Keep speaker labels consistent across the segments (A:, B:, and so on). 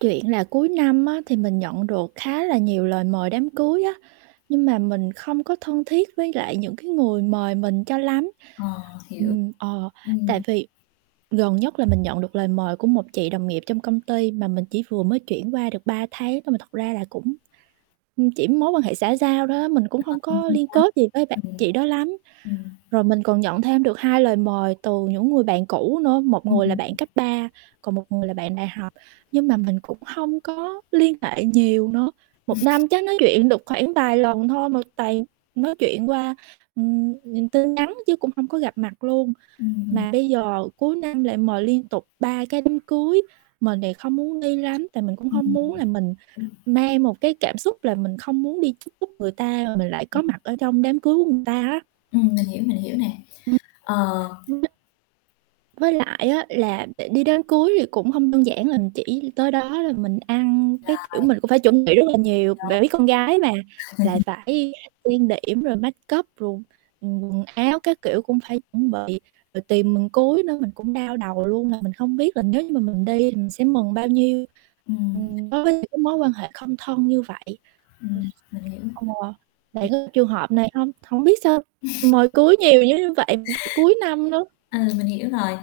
A: Chuyện là cuối năm á thì mình nhận được khá là nhiều lời mời đám cưới á, nhưng mà mình không có thân thiết với lại những cái người mời mình cho lắm.
B: Ờ, hiểu,
A: Ừm, ờ, tại
B: ừm.
A: vì gần nhất là mình nhận được lời mời của một chị đồng nghiệp trong công ty mà mình chỉ vừa mới chuyển qua được 3 tháng thôi mà thật ra là cũng, ưm, chỉ mối quan hệ xã giao đó mình cũng hông có
B: [unintelligible]
A: liên kết gì với bạn
B: Ừm.
A: chị đó lắm.
B: Ừm.
A: Rồi mình còn nhận thêm được 2 lời mời từ những người bạn cũ nữa, một người là
B: Ừm.
A: bạn cấp 3 còn một người là bạn đại học, nhưng mà mình cũng hông có liên hệ nhiều nữa, 1 năm chắc nói chuyện được khoảng vài lần thôi mà toàn nói chuyện qua, ừm, ừm, tin nhắn chứ cũng hông có gặp mặt luôn.
B: Ừm.
A: Mà bây giờ cuối năm lại mời liên tục 3 cái đám cưới, mình thì không muốn đi lắm tại mình cũng
B: Ừm.
A: hông
B: Ừm.
A: muốn là mình mang một cái cảm xúc là mình không muốn đi chúc phúc người ta mình lại có
B: Ừm.
A: mặt ở trong đám cưới của người ta á.
B: Ừm, mình hiểu, mình hiểu nè,
A: Ừm.
B: ờ.
A: [unintelligible] Với lại á là để đi đám cưới thì cũng hông đơn giản là mình chỉ tới đó là mình ăn, cái, kiểu,
B: Rồi.
A: mình cũng phải chuẩn bị rất là nhiều, bạn biết con gái
B: [unintelligible]
A: mà lại phải trang điểm rồi make up rồi, ừm, quần áo các kiểu cũng phải chuẩn bị. Rồi tiền mừng cưới nữa mình cũng đau đầu luôn là mình không biết là nếu như mà mình đi thì mình sẽ mừng bao nhiêu,
B: Ừm.
A: ừm, đối với những cái mối quan hệ không thân như vậy.
B: Ừm, mình
A: [unintelligible]
B: hiểu.
A: Ừ, bạn
B: Ừm.
A: có trường hợp này hông? Hổng biết sao mời cưới nhiều như vậy cuối năm nữa.
B: Ừ, mình hiểu rồi.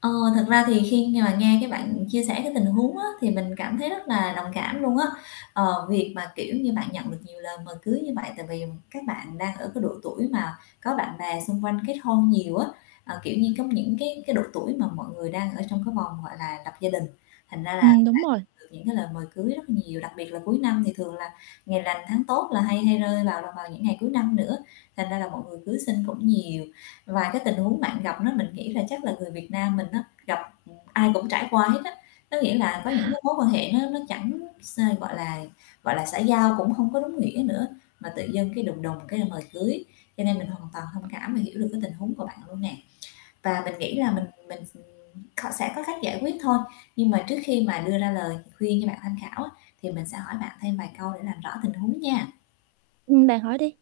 B: Ờ, thật ra thì khi mà nghe cái bạn chia sẻ cái tình huống á thì mình cảm thấy rất là đồng cảm luôn á. Ờ, việc mà, kiểu như, bạn nhận được nhiều lời mời cưới như vậy tại vì các bạn đang ở cái độ tuổi mà có bạn bè xung quanh kết hôn nhiều á, ờ, kiểu như, có những cái cái độ tuổi mà mọi người đang ở trong cái vòng, gọi là, lập gia đình, thành ra là bạn
A: Ừm, đúng rồi.
B: được những cái lời mời cưới rất là nhiều, đặc biệt là cuối năm thì thường là ngày lành tháng tốt là hay hay rơi vào là vào những ngày cuối năm nữa, thành ra là mọi người cưới xin cũng nhiều. Và cái tình huống bạn gặp đó mình nghĩ là chắc là người Việt Nam mình á gặp ưm, ai cũng trải qua hết á, có nghĩa là có những mối mối quan hệ nó nó chẳng x gọi là, gọi là, xã giao cũng hông có đúng nghĩa nữa mà tự dưng cái đùng đùng cái mời cưới, cho nên mình hoàn toàn thông cảm và hiểu được cái tình huống của bạn luôn nè. Và mình nghĩ là mình mình, ừm, kh sẽ có cách giải quyết thôi, nhưng mà trước khi mà đưa ra lời khuyên cho bạn tham khảo á thì mình sẽ hỏi bạn thêm vài câu để làm rõ tình huống nha.
A: Ừm, bạn hỏi đi.